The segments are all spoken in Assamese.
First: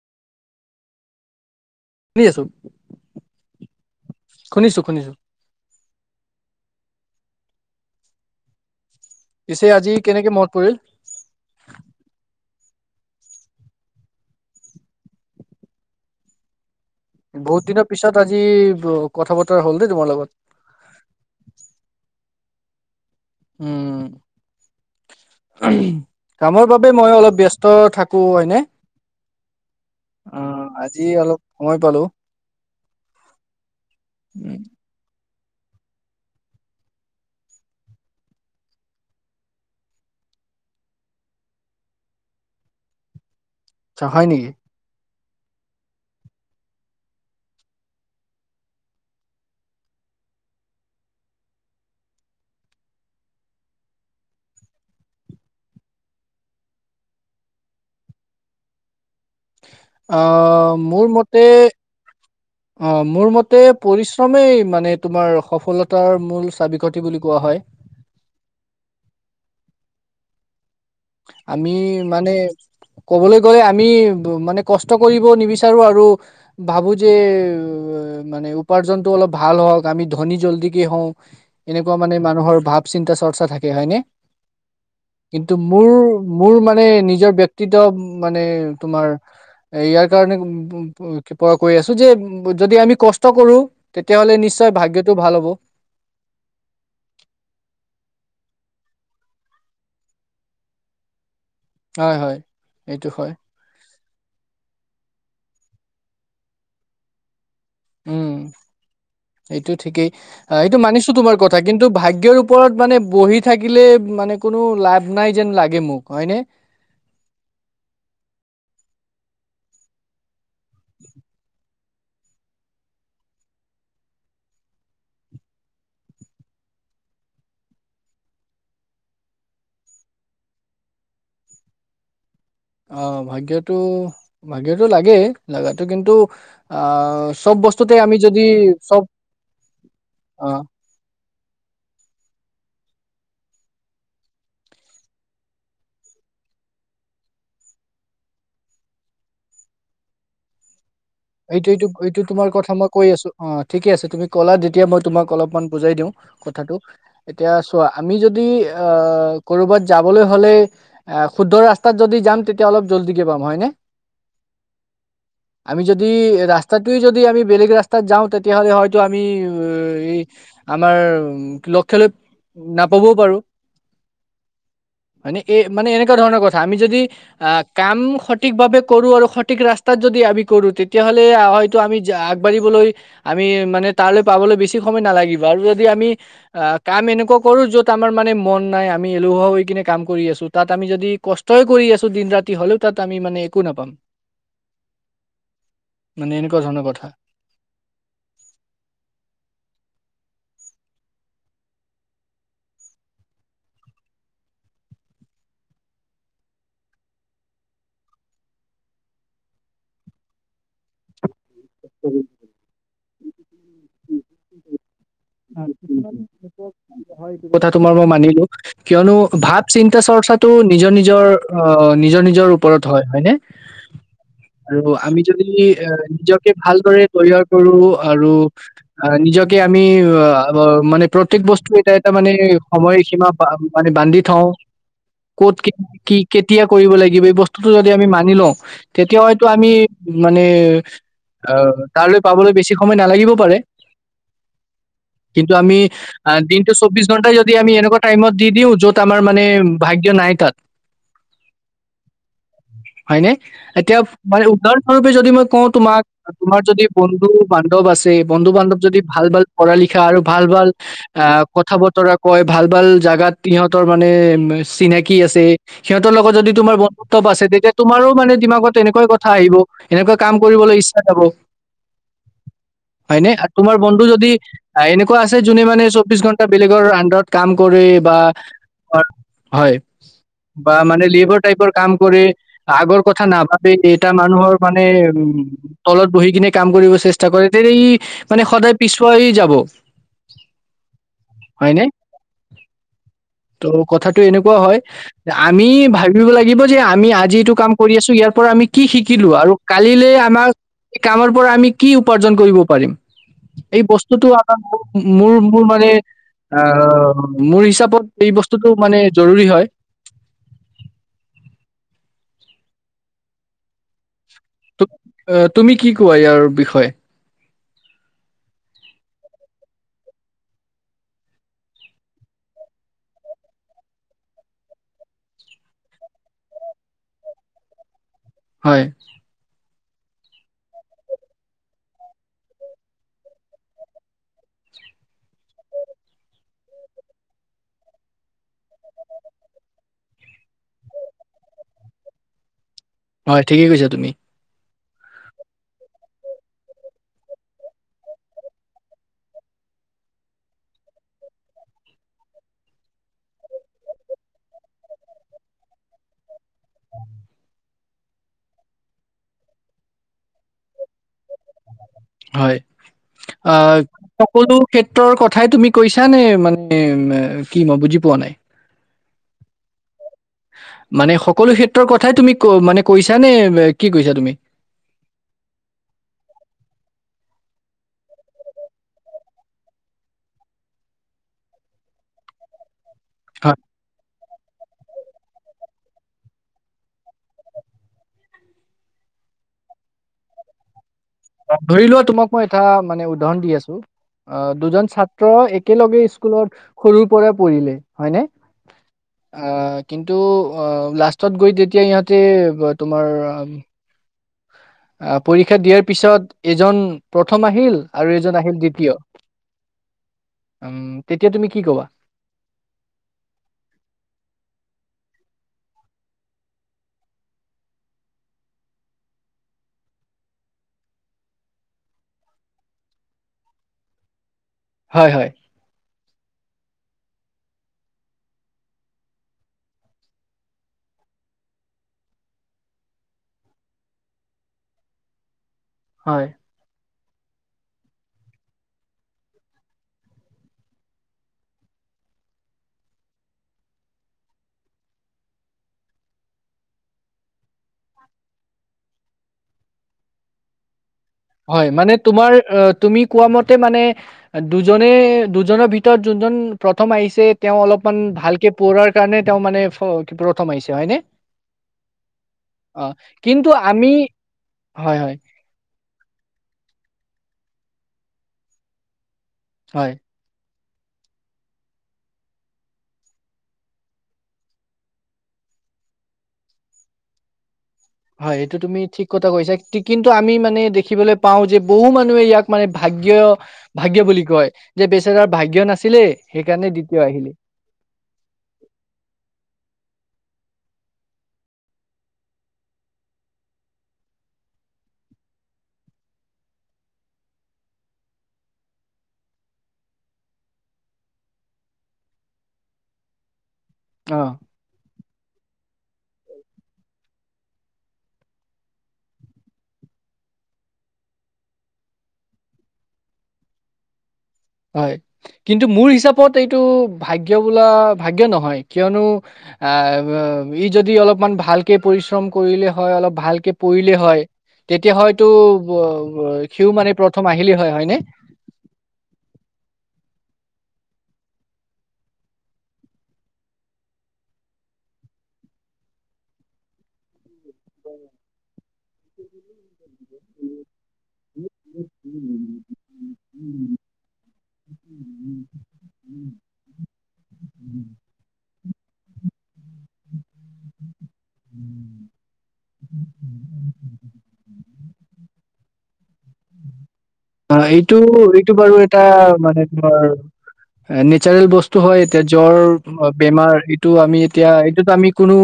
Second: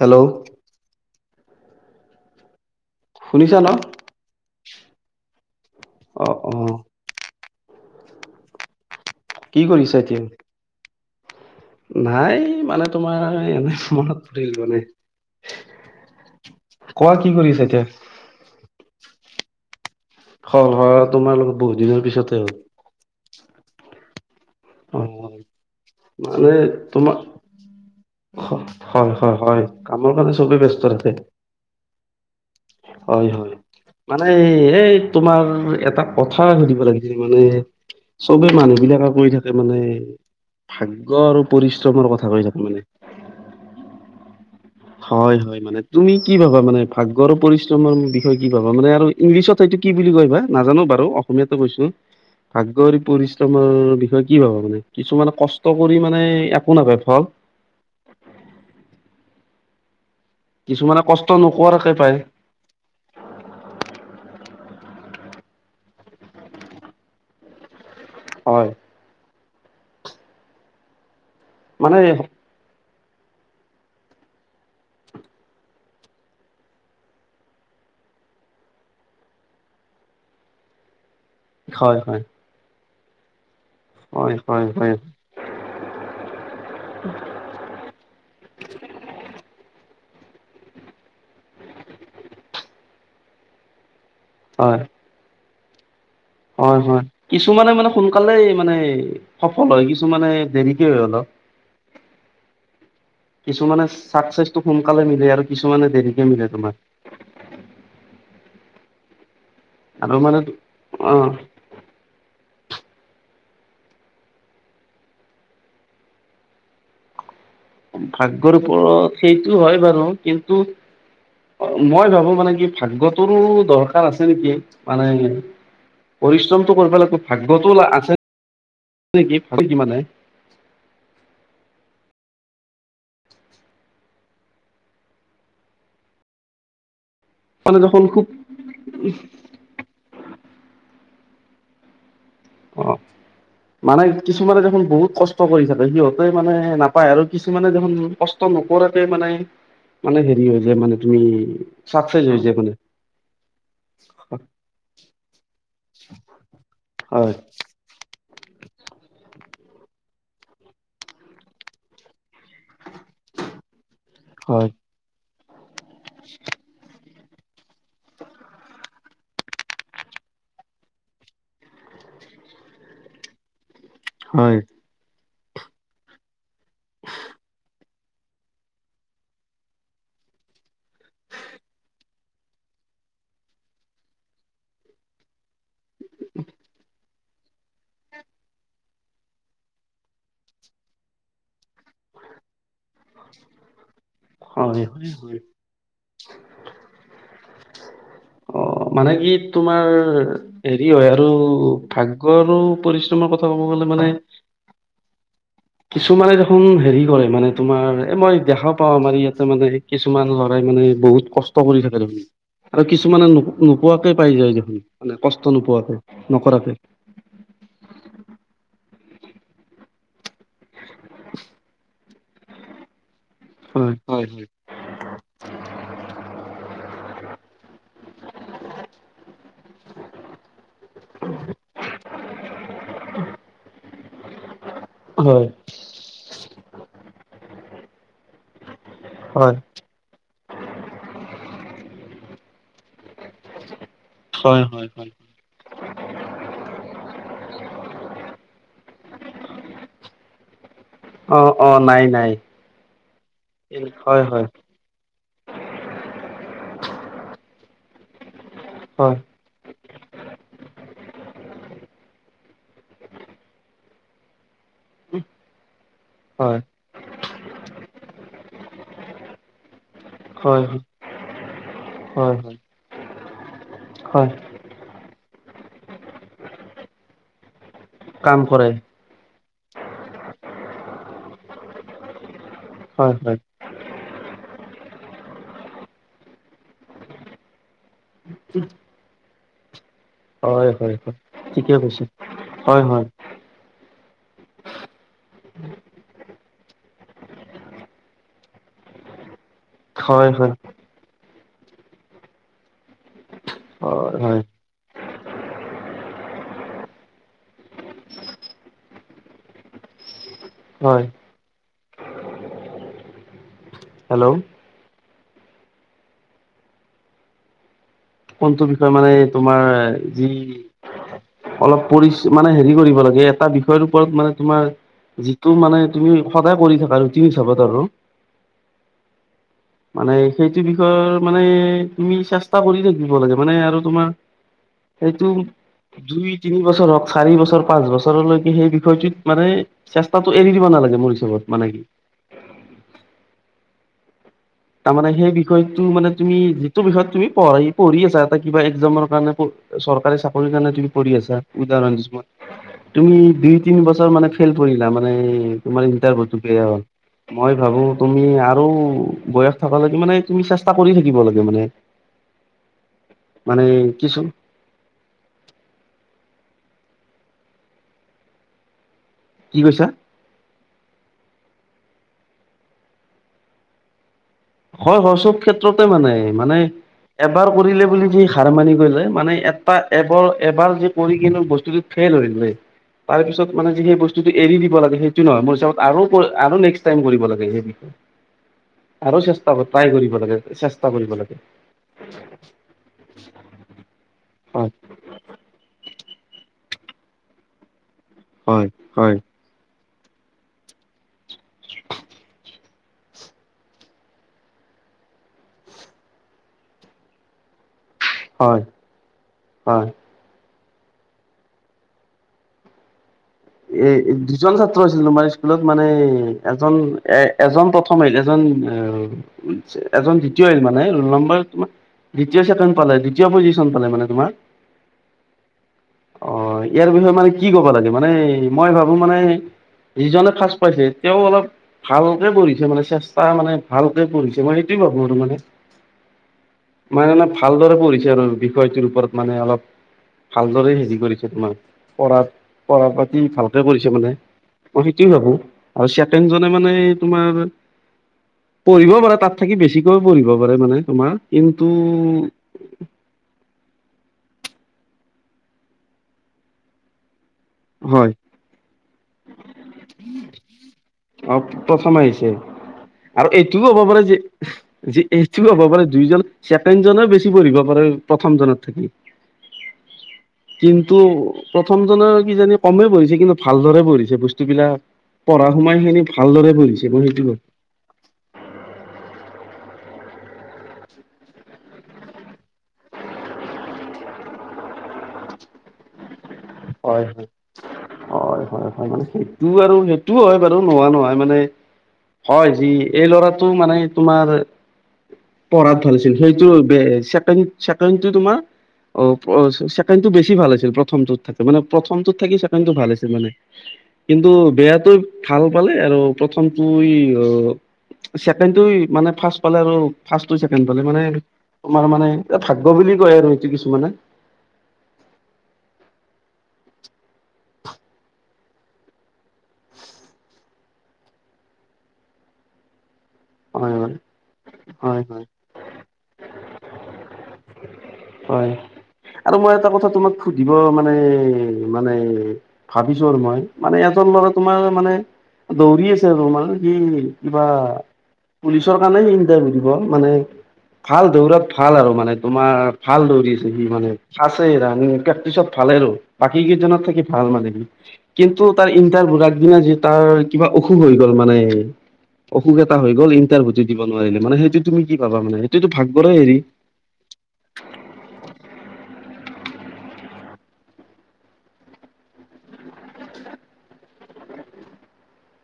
হেল্ল'। শুনি আছোঁ। শুনিছা ন। শুনিছোঁ শুনিছোঁ। অ অ। কি পিছে আজি কৰিছা এতিয়া কেনেকে মনত পৰিল নাই মানে তোমাৰ এনে মনত পৰিল মানে কোৱা কি কৰিছা বহুত এতিয়া দিনৰ পিছত আজি কথা বতৰা হ'ল দেই তোমাৰ লগত ফল স তোমাৰ লগোকত বহুত দিনৰ পিছতে হ'ল উম অ উম মানে কামৰ বাবে মই তোমাৰ অলপ ব্যস্ত থাকো হয়নে হয় হয় হয় কামৰ কাৰণে অ চবে ব্যস্ত থাকে আজি অলপ সময় পালো হয় হয় মানে উম, এই তোমাৰ এটা কথা সুধিব লাগিছিল মানে চবে মানুহ বিলাকে কৰি থাকে মানে ভাগ্য আৰু পৰিশ্ৰমৰ কথা কৈছ মানে আচা হয় নেকি হয় হয় মানে তুমি কি ভাবা মানে ভাগ্ৰ পৰিশ্ৰমৰ বিষয়ে কি ভাবা মানে আৰু ইংলিছত হয়টো কি বুলি কৈা নাজানো বাৰু অসমীয়াতে কৈছো ভাগ্যৰ পৰিশ্ৰমৰ বিষয়ে কি ভাব মানে কিছুমানে কষ্ট কৰি মানে একো নাপায় ফল উ অ মোৰ মতে নকৰাকে পায় অ মোৰ মতে পৰিশ্ৰমেই মানে তোমাৰ সফলতাৰ মূল চাবিকাঠি বুলি কোৱা হয় [inaudible] হয়। আমি মানে ক'বলৈ গ'লে আমি মানে কষ্ট কৰিব নিবিচাৰোঁ আৰু ভাবোঁ যে। মানে উপাৰ্জনটো অলপ ভাল হওঁক আমি ধনী জলদিকে হওঁ। এনেকুৱা মানে মানুহৰ ভাৱ চিন্তা চৰ্চা থাকে হয়-হয়-হয়, মোৰ-মোৰ মানে নিজৰ বক্তিত্ব মানে তোমাৰ ইয়াৰ কাৰণে কি পৰা কৈ আছো যে যদি আমি কষ্ট কৰো, তেতিয়াহ'লে নিশ্চয় ভাগ্যয়টো ভাল হ'ব। হয়-হয় কিছুমানে মানে সোনকালেই মানে সফল হয় কিছুমানে দেৰিকে হয় অলপ। হয় হয় এইটো হয় কিছুমানানে চাকচেচটো সোনকালে মিলে আৰু কিছু মানে দেৰিকে মিলে তোমাৰ। উম এইটো ঠিকেই আৰু মানে এইটো মানিছো অ তোমাৰ কথা কিন্তু ভাগ্যৰ উপ ওপৰত মানে বহি থাকিলে মানে কোনো লাভ নাই যেন লাগে মোক হয়নে। ভাগ্যৰ ওপৰত সেইটো হয় বাৰু কিন্তু মই ভাবো মানে কি ভাগ্যটোৰো দৰকাৰ আছে নেকি মানে পৰিশ্ৰমটো কৰিব লগবো ভাগ্যতটো আছে নেকি? [inaudible] অ ভাগ্যতটো-ভাগ্যতটো লাগেই লগটো কিন্তু অহ, চব মানে বস্তুতে দেখোন আমি খুব যদি চব অ। অ, মানে কিছুমানে দেখোন বহুত কষ্ট কৰি থাকে সিহঁতে মানে নাপায় আৰু কিছুমানে দেখোন কষ্ট নকৰাতে মানে-মানে হেৰি হৈ যায় মানে। তুমি এইটো-এইটো-এইটো চাকচেছ হৈ তোমাৰ যায় মানে কথা মই কৈ আছো অ ঠিকে আছে তুমি ক'লা তেতিয়া মই তোমাক অলপমান বুজাই দিওঁ। কথাটো হয় এতিয়া চোৱা আমি যদি অহ কৰোবাত যাবলে হলে অহ শুদ্ধ ৰাস্তাত যদি যাম তেতিয়া হলে জল্ডিকে পাম হয়নে, হয় আমি যদি ৰাস্তাটো যদি যদি আমি বেলেগ ৰাস্তাত যাওঁ তেতিয়াহলে হয়তো আমি এই আমাৰ লক্ষ্য লৈ নাপাবও পাৰো। হয়। মানে এ মানে এনেকুৱা ধৰণৰ কথা আমি যদি আহ, কাম সঠিক ভাৱে কৰো আৰু সঠিক ৰাস্তাত যদি যদি আমি কৰো তে তেতিয়াহ'লে হয়তো আমি আগবাঢ়িবলৈ আমি মানে তালৈ পাবলৈ বেছি সময় নালাগিব আৰু যদি আমি কাম এনেকুৱা কৰো যত আমাৰ মানে মন নাই, আমি এলেহুৱা হৈ কিনে কাম কৰি আছো তাত আমি। যদি কষ্টই কৰি আছো দিন ৰাতি হলেও তাত আমি মানে একো নাপাম। হয় হয় হয় মানে এনেকুৱা ধৰণৰ কথা অ' মানে কি তোমাৰ হেৰি হয় আৰু ভাগ্যয় আৰু পৰিশ্ৰমৰ কথা ক'ব গলে মানে। কিছুমানে দেখোন হেৰি কৰে মানে তোমাৰ এ মই দেখাও পাওঁ আমাৰ ইয়াতে মানে কিছুমান মানে বহুত কষ্ট কৰি থাকে দেখো আৰু কিছুমানে নো নোপোৱাকে পাই যায় দেখোন। মানে কষ্ট নোপোৱাকে নকৰাকে এইটো কথা তোমাৰ মই মানিলো কিয়নো ভাৱ চিন্তা চৰ্চাটো নিজৰ-নিজৰ অ' নিজৰ-নিজৰ ওপৰত হয় হয়নে? হয় হয় আৰু আমি যদি এ নিজকে ভালদৰে তৈয়াৰ কৰো আৰু নিজকে আমি, আহ মানে প্ৰত্যেক বস্তু এটা মানে সময়সীমা মানে বান্ধি থওঁ। ক'ত হয় কি কেতিয়া কৰিব লাগিব এই বস্তুটো যদি আমি মানি লওঁ। তেতিয়া হয়তো আমি মানে অহ তালৈ পাবলৈ বেছি সময় নালাগিব পাৰে। হয় হয় হয় কিন্তু আমি দিনটো চৌব্বিশ ঘণ্টা যদি আমি এনেকুৱা টাইমত দি দিওঁ য'ত আমাৰ মানে ভাগ্য নাই তাত। অ-অ নাই-নাই। হয় নে এতিয়া মানে উদাহৰণ স্বৰূপে যদি মই কওঁ তোমাক তোমাৰ যদি বন্ধু বান্ধৱ আছে বন্ধু বান্ধৱ যদি হয় ভাল ভাল লিখা আৰু ভাল ভাল কথা বতৰা কয় ভাল ভাল জাগাত সিহঁতৰ মানে চিনাকি আছে সিহঁতৰ লগত যদি হয় তোমাৰ বন্ধুত্ব আছে তেতিয়া তোমাৰো মানে দিমাগত তেনেকুৱাই কথা আহিব এনেকুৱা কাম হয় কৰিবলৈ ইচ্ছা যাব। হয় হয় হয় নে তোমাৰ বন্ধু যদি হয় এনেকুৱা আছে যোনে মানে চৌবিশ ঘণ্টা বেলেগৰ আন্ডাৰত কাম কৰে বা কাম কৰে হয়। বা মানে লেবাৰ টাইপৰ কাম কৰে আগৰ হয় কথা হয় নাভাবে এটা মানুহৰ মানে তলত বহি কিনে কাম কৰিব চেষ্টা কৰে তে নে ই সদায় পিছ পৰি যাব। হয় হয় হয় ঠিকে হয়নে কৈছে হয় হয়। ত' কথাটো এনেকুৱা হয় আমি ভাবিব লাগিব যে আমি আজি এইটো কাম কৰি আছো ইয়াত পৰা আমি কি শিকিলো আৰু কালিলৈ হয় আমাৰ হয় কামৰ পৰা আমি কি উপাৰ্জন কৰিব পাৰিম। এই হয় বস্তুটো হয় আমাৰ ম মোৰ মোৰ মানে আহ, মোৰ হিচাপত এই বস্তুটো মানে জৰুৰী হয়। হয় হেল্ল' তো- আহ তুমি কি কোৱা ইয়াৰ বিষয়ে? কোনটো বিষয় মানে তোমাৰ যি অলপ পৰিচ মানে হেৰি কৰিব লাগে এটা বিষয়ৰ ওপৰত মানে তোমাৰ যিটো মানে তুমি সদায় কৰি থাকা ৰুটিন হিচাপত আৰু হয়। মানে সেইটো বিষয়ৰ মানে তুমি চেষ্টা কৰি থাক। থাকিব লাগে মানে আৰু তোমাৰ সেইটো দুই তিনি বছৰ হওক চাৰি বছৰ পাঁচ বছৰলৈকে সেই বিষয়টোত মানে চেষ্টাটো এৰি দিব নালাগে। নালাগে মোৰ হিচাপত মানে কি। হয় ঠিকেই কৈছা তুমি। তাৰ মানে সেই বিষয়টো মানে তুমি যিটো বিষয়ত তুমি পঢ় পঢ়ি আছা এটা কিবা এক্সামৰ কাৰণে। চৰকাৰী চাকৰিৰ কাৰণে তুমি পঢ়ি আছা উদাহৰণ দিছো মই তুমি দুই তিনি বছৰ মানে ফেইল কৰিলা মানে তোমাৰ ইন্টাৰভিউটোত। বেয়া হল মই ভাবো তুমি আৰু বয়স থকা লকে মানে তুমি চেষ্টা কৰি থাকিব লাগে। মানে হয়। অ মানে কিছু সকলো ক্ষেত্ৰৰ কথাই তুমি কৈছানে মানে কি মই বুজি পোৱা নাই। কি কৈছা? মানে সকলো ক্ষেত্ৰৰ কথাই তুমি ক মানে কৈছা নে কি কৈছা তুমি? হয় হয় চব ক্ষেত্ৰতে মানে মানে এবাৰ কৰিলে বুলি যি হাৰ মানি গলে মানে এটা এবাৰ এবাৰ যে কৰি কিনে বস্তুটো। ফেল হৈ গৈ তাৰ পিছত হয়, মানে যি সেই বস্তুটো এৰি দিব লাগে সেইটো নহয় মোৰ হিচাপত আৰু কৰি আৰু নেক্সট টাইম কৰিব লাগিব সেই বিষয়ে আৰু চেষ্টা ট্ৰাই কৰিব লাগে। কৰিব লাগে ধৰি লোৱা তোমাক মই এটা মানে উদাহৰণ দি আছো অ হয় দুজন ছাত্ৰ একেলগে স্কুলত সৰুৰ পৰা পঢ়িলে হয় নে? কিন্তু লাষ্টত গৈ তেতিয়া ইহতে তোমাৰ আহ পৰীক্ষা দিয়াৰ পিছত এজন প্ৰথম আহিল। আৰু এজন আহিল হয় দ্বিতীয়। হয় উম তেতিয়া তুমি কি কবা? এ দুজন ছাত্ৰ আছিল তোমাৰ স্কুলত মানে এজন এ এজন প্ৰথম আহিল এজন এজন দ্বিতীয় হল মানে ৰোল নম্বৰ তোমাৰ দ্বিতীয় [unintelligible] পালে দ্বিতীয় পজিশন পালে মানে তোমাৰ। হয় হয় অ ইয়াৰ বিষয়ে মানে কি ক'ব লাগে মানে মই ভাবো মানে যিজনে ফাৰ্ষ্ট পাইছে তেওঁ অলপ ভালকে পঢ়িছে মানে চেষ্টা মানে ভালকে পঢ়িছে মানে সেটো তো ভাবোঁ মানে হয় মানে মানে ভালদৰে পঢ়িছে আৰু বিষয়টোৰ ওপৰত মানে অলপ ভালদৰে হেৰি কৰিছে তোমাৰ পঢ়া পঢ়া পাতি ভালকে কৰিছে মানে অ সেইটোয়ে ভাবো আৰু চিকেনজনে মানে তোমাৰ পঢ়িবও পাৰে তাত থাকি বেছিকৈ পঢ়িব পাৰে মানে তোমাৰ কিন্তু হয় মানে তোমাৰ অ তুমি কোৱা মতে মানে দুজনে দুজনৰ ভিতৰত যোনজন প্ৰথম আহিছে তেওঁ অলপমান হয় ভালকে পঢ়াৰ কাৰণে তেওঁ মানে ফ্ৰ প্ৰথম আহিছে হয়নে? অ প্ৰথমে আহিছে অ আৰু কিন্তু এইটোও আমি হ'ব পাৰে যে হয় যে হয় এইটো হ'ব পাৰে দুইজন ছেকেণ্ড জনে বেছি পঢ়িব পাৰে প্ৰথম জনত থাকি হয় কিন্তু প্ৰথমজনৰ কি জানি কমেই পঢ়িছে কিন্তু ভালদৰে পঢ়িছে বস্তুবিলাক পঢ়া সময় খিনি ভালদৰে পঢ়িছে মই সেইটো কম হয় এইটো তুমি ঠিক কথা কৈছা কিন্তু আমি মানে দেখিবলৈ পাও যে বহু মানুহে ইয়াক মানে ভা ভাগ্য ভাগ্যয় বুলি কয় যে বেচৰা ভাগ্য নাছিলে সেইকাৰণে দ্বিতীয় হয় হয় আহিলে হয় হয় হয় মানে সেইটো আৰু সেইটো হয় বাৰু নোহোৱা নহয় মানে হয় যি এই ল'ৰাটো মানে তোমাৰ পঢ়াত ভাল আছিল সেইটো বে চেকেন্ড চেকেন্ড তো তোমাৰ অ প্ৰ চেকেন্ড টো বেছি ভাল হৈছিল প্ৰথমটোত থাকি মানে প্ৰথমটোত থাকি চেকেন্ডটো ভাল হৈছে মানে অ কিন্তু বেয়াটো ভাল পালে আৰু প্ৰথমটো ই অ চেকেন্ড টোই মানে ফাষ্ট পালে আৰু ফাষ্ট টো চেকেন্ড পালে মানে তোমাৰ মানে এ ভাগ্য বুলি কয় আৰু এইটো কিছুমানে হয় কিন্তু মোৰ হিচাপত এইটো ভাগ্য বোলা ভাগ্য নহয় কিয়নো আহ ই যদি অলপমান ভালকে পৰিশ্ৰম কৰিলে হয় অলপ ভালকে পঢ়িলে হয় তেতিয়া হয় হয় হয়তো ৱ ৱ সিউ মানে প্ৰথম আহিলেই হয় হয়নে! হয়। আৰু মই এটা কথা তোমাক সুধিব মানে মানে ভাবিছো আৰু মই মানে এজন ল'ৰা তোমাৰ মানে দৌৰি আছে আৰু তোমানে কি কিবা পুলিচৰ কাৰণে ইণ্টাৰভিউ দিব মানে। ভাল দৌৰাত ভাল আৰু মানে তোমাৰ ভাল দৌৰিছে সি মানে খাছে ৰানিং প্ৰেক্টিচত ভাল। বাকি কিজনত থাকি ভাল মানে সি কিন্তু। তাৰ ইণ্টাৰভিউ আগদিনা যে তাৰ কিবা অসুখ হৈ গ'ল মানে অসুখ এটা হৈ। ইণ্টাৰভিউ টো দিব নোৱাৰিলে মানে সেইটো তুমি কি ভাবা মানে সেইটোতো ভাগ্যৰেই হেৰি। অঁ এইটো এইটো বাৰু এটা মানে ধৰ নেচাৰেল বস্তু হয় এতিয়া জ্বৰ বেমাৰ এইটো আমি এতিয়া এইটোত আমি কোনো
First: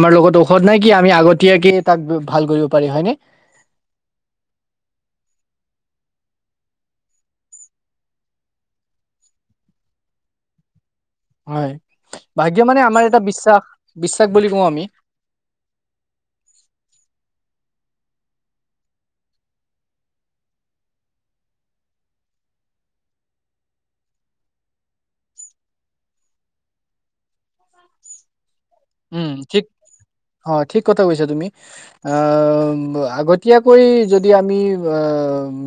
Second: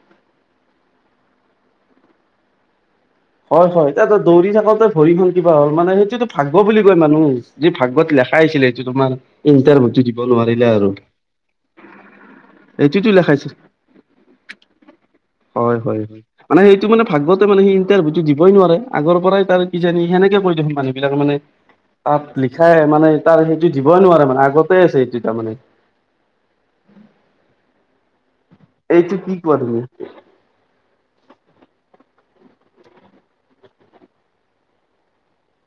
আমাৰ লগত ঔষধ নাই কি আমি আগতীয়াকে তাক ভাল কৰিব পাৰি হয় নে হয় হয় এয়া দৌৰি থাকোতে ভৰিখন কিবা হ'ল মানে সেইটোতো ভাগ্য বুলি কয় মানুহ যি ভাগ্যত লে খাইছিলে সেটো তোমাৰ ইণ্টাৰভিউটো দিব নোৱাৰিলে আৰু হয় ভাগ্য মানে আমাৰ এইটোতো এটা লেখাইছে বিশ্বাস বিশ্বাস বুলি কওঁ আমি হয় হয় হয় মানে সেইটো মানে ভাগ্যত ইণ্টাৰভিউ টো দিবই নোৱাৰে আগৰ পৰাই তাৰ কিজানি সেনেকে কৈ থাকে মানুহ বিলাক মানে তাত লিখাই মানে তাৰ সেইটো দিবই নোৱাৰে মানে আগতে আছে সেটো তাৰ মানে [inaudible] উম ঠিক তুমি অঁ ঠিক কথা কৈছা তুমি। আঁহ আগতীয়াকৈ যদি আমি আঁহ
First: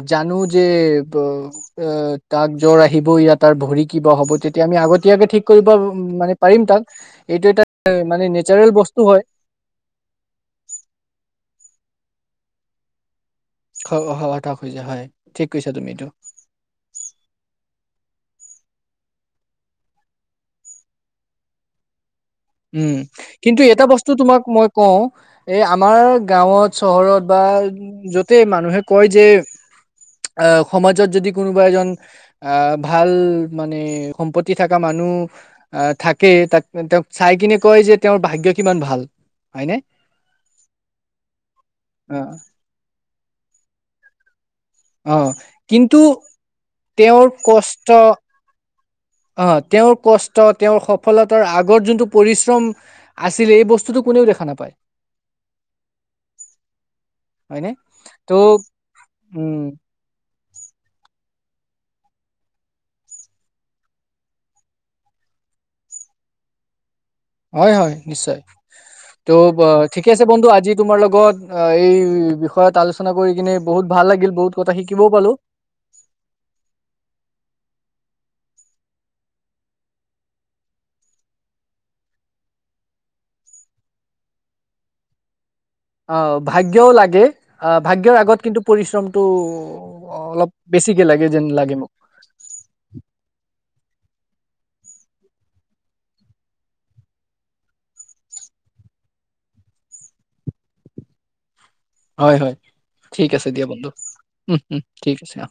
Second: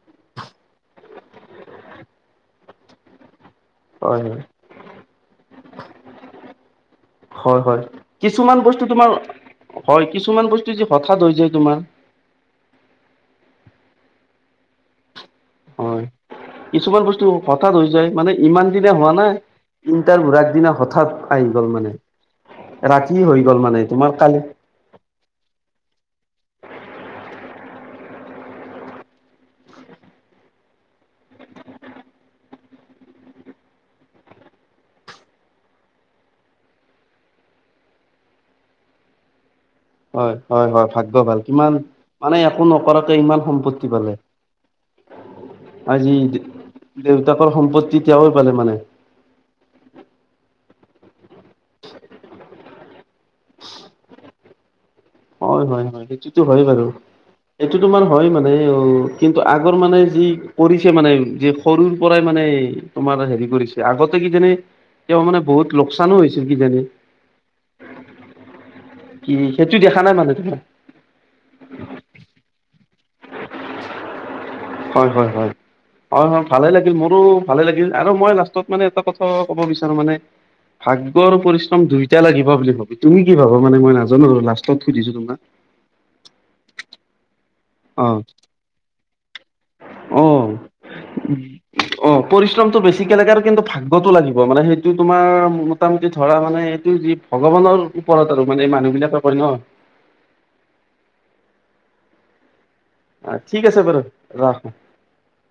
এ জানো যে এইটো তাত জ্বৰ আহিব ইয়াত। তাৰ ভৰি কিবা হয় হ'ব হয় তেতিয়া আমি আগতীয়াকে ঠিক কৰিব মানে পাৰিম তাক এইটো হয় এটা এ, মানে কিছুমান নেচাৰেল বস্তু তোমাৰ হয় হয় কিছুমান বস্তু যি হঠাৎ হৈ যায় তোমাৰ খ অহা এটা খোজা হয়। ঠিক কৈছা তুমি হয় এইটো কিছুমান বস্তু হঠাৎ হৈ যায়। মানে ইমান দিনে হোৱা নাই, ইণ্টাৰভ ঘোৰাদিনা হঠাৎ আহি গ'ল মানে। উম, ৰাতি হৈ গ'ল কিন্তু মানে এটা তোমাৰ বস্তু কালি তোমাক মই কওঁ এ আমাৰ গাঁৱত চহৰত বা উ যাতে মানুহে কয় যে আঁহ সমাজত যদি কোনোবা এজন আঁহ ভাল মানে সম্পত্তি থকা মানুহ। মানুহ আঁহ থাকে তাক তেওঁক চাই কিনে কয় যে তেওঁৰ ভাগ্য কিমান ভাল। হয়নে হয় হয় হয় ভাগ্য ভাল কিমান অ মানে একো নকৰাকে ইমান সম্পত্তি পালে। আঁহ কিন্তু আজি তেওঁৰ দেউতাকৰ সম্পত্তি কষ্ট তেওঁৱে পালে মানে অঁ তেওঁৰ কষ্ট, তেওঁৰ সফলতাৰ, আগৰ যোনটো পৰিশ্ৰম আছিলে এই বস্তুটোৰ কোনেওঁ দেখা নাপাই। হয় হয় হয় সেইটোতো হয় বাৰু। হয়নে এইটো তোমাৰ হয় ত' মানে অঁ কিন্তু উম আগৰ মানে যি কৰিছে মানে। যে সৰুৰ পৰাই মানে তোমাৰ হেৰি কৰিছে আগতে কি যানে। তেওঁ মানে বহুত লোকচানো হৈছিল কিজানি হয় হয় নিশ্চয় ত'। কি সেইটো দেখা ঠিকে নাই আছে মানে বন্ধু আজি তোমাৰ লগত অঁ এই বিষয়ত। চনা কৰি কিনে বহুত ভাল লাগিল বহুত কথা শিকিবওঁ হয় হয় পালো। হয় হয় হয় ভালে লাগিল, মোৰো ভালে লাগিল, আৰু মই লাষ্টত মানে এটা কথা কব বিচাৰো মানে। ভাগ্য আৰু পৰিশ্ৰম দুইটা লাগিব বুলি ভাবি তুমি কি ভাবা মানে মই নাজানো আৰু লাষ্টত সুধিছো তোমাকহ অঁ ভাগ্যও লাগে। আহ ভাগ্যৰ আগত কিন্তু পৰিশ্ৰমটো অ অ অলপ বেছিকে লাগে যেন লাগে মোক। অ পৰিশ্ৰমটো বেছিকে লাগে আৰু কিন্তু ভাগ। ভাগ্যটো লাগিব মানে সেইটো তোমাৰ মোটামুটি ধৰা মানে এইটো যি ভগৱানৰ ওপৰত আৰু মানে মানুহ মিলত হয় ন'হ হয় হয়। ঠিক আছে দিয়া বন্ধু উমম ঠিক আছে অ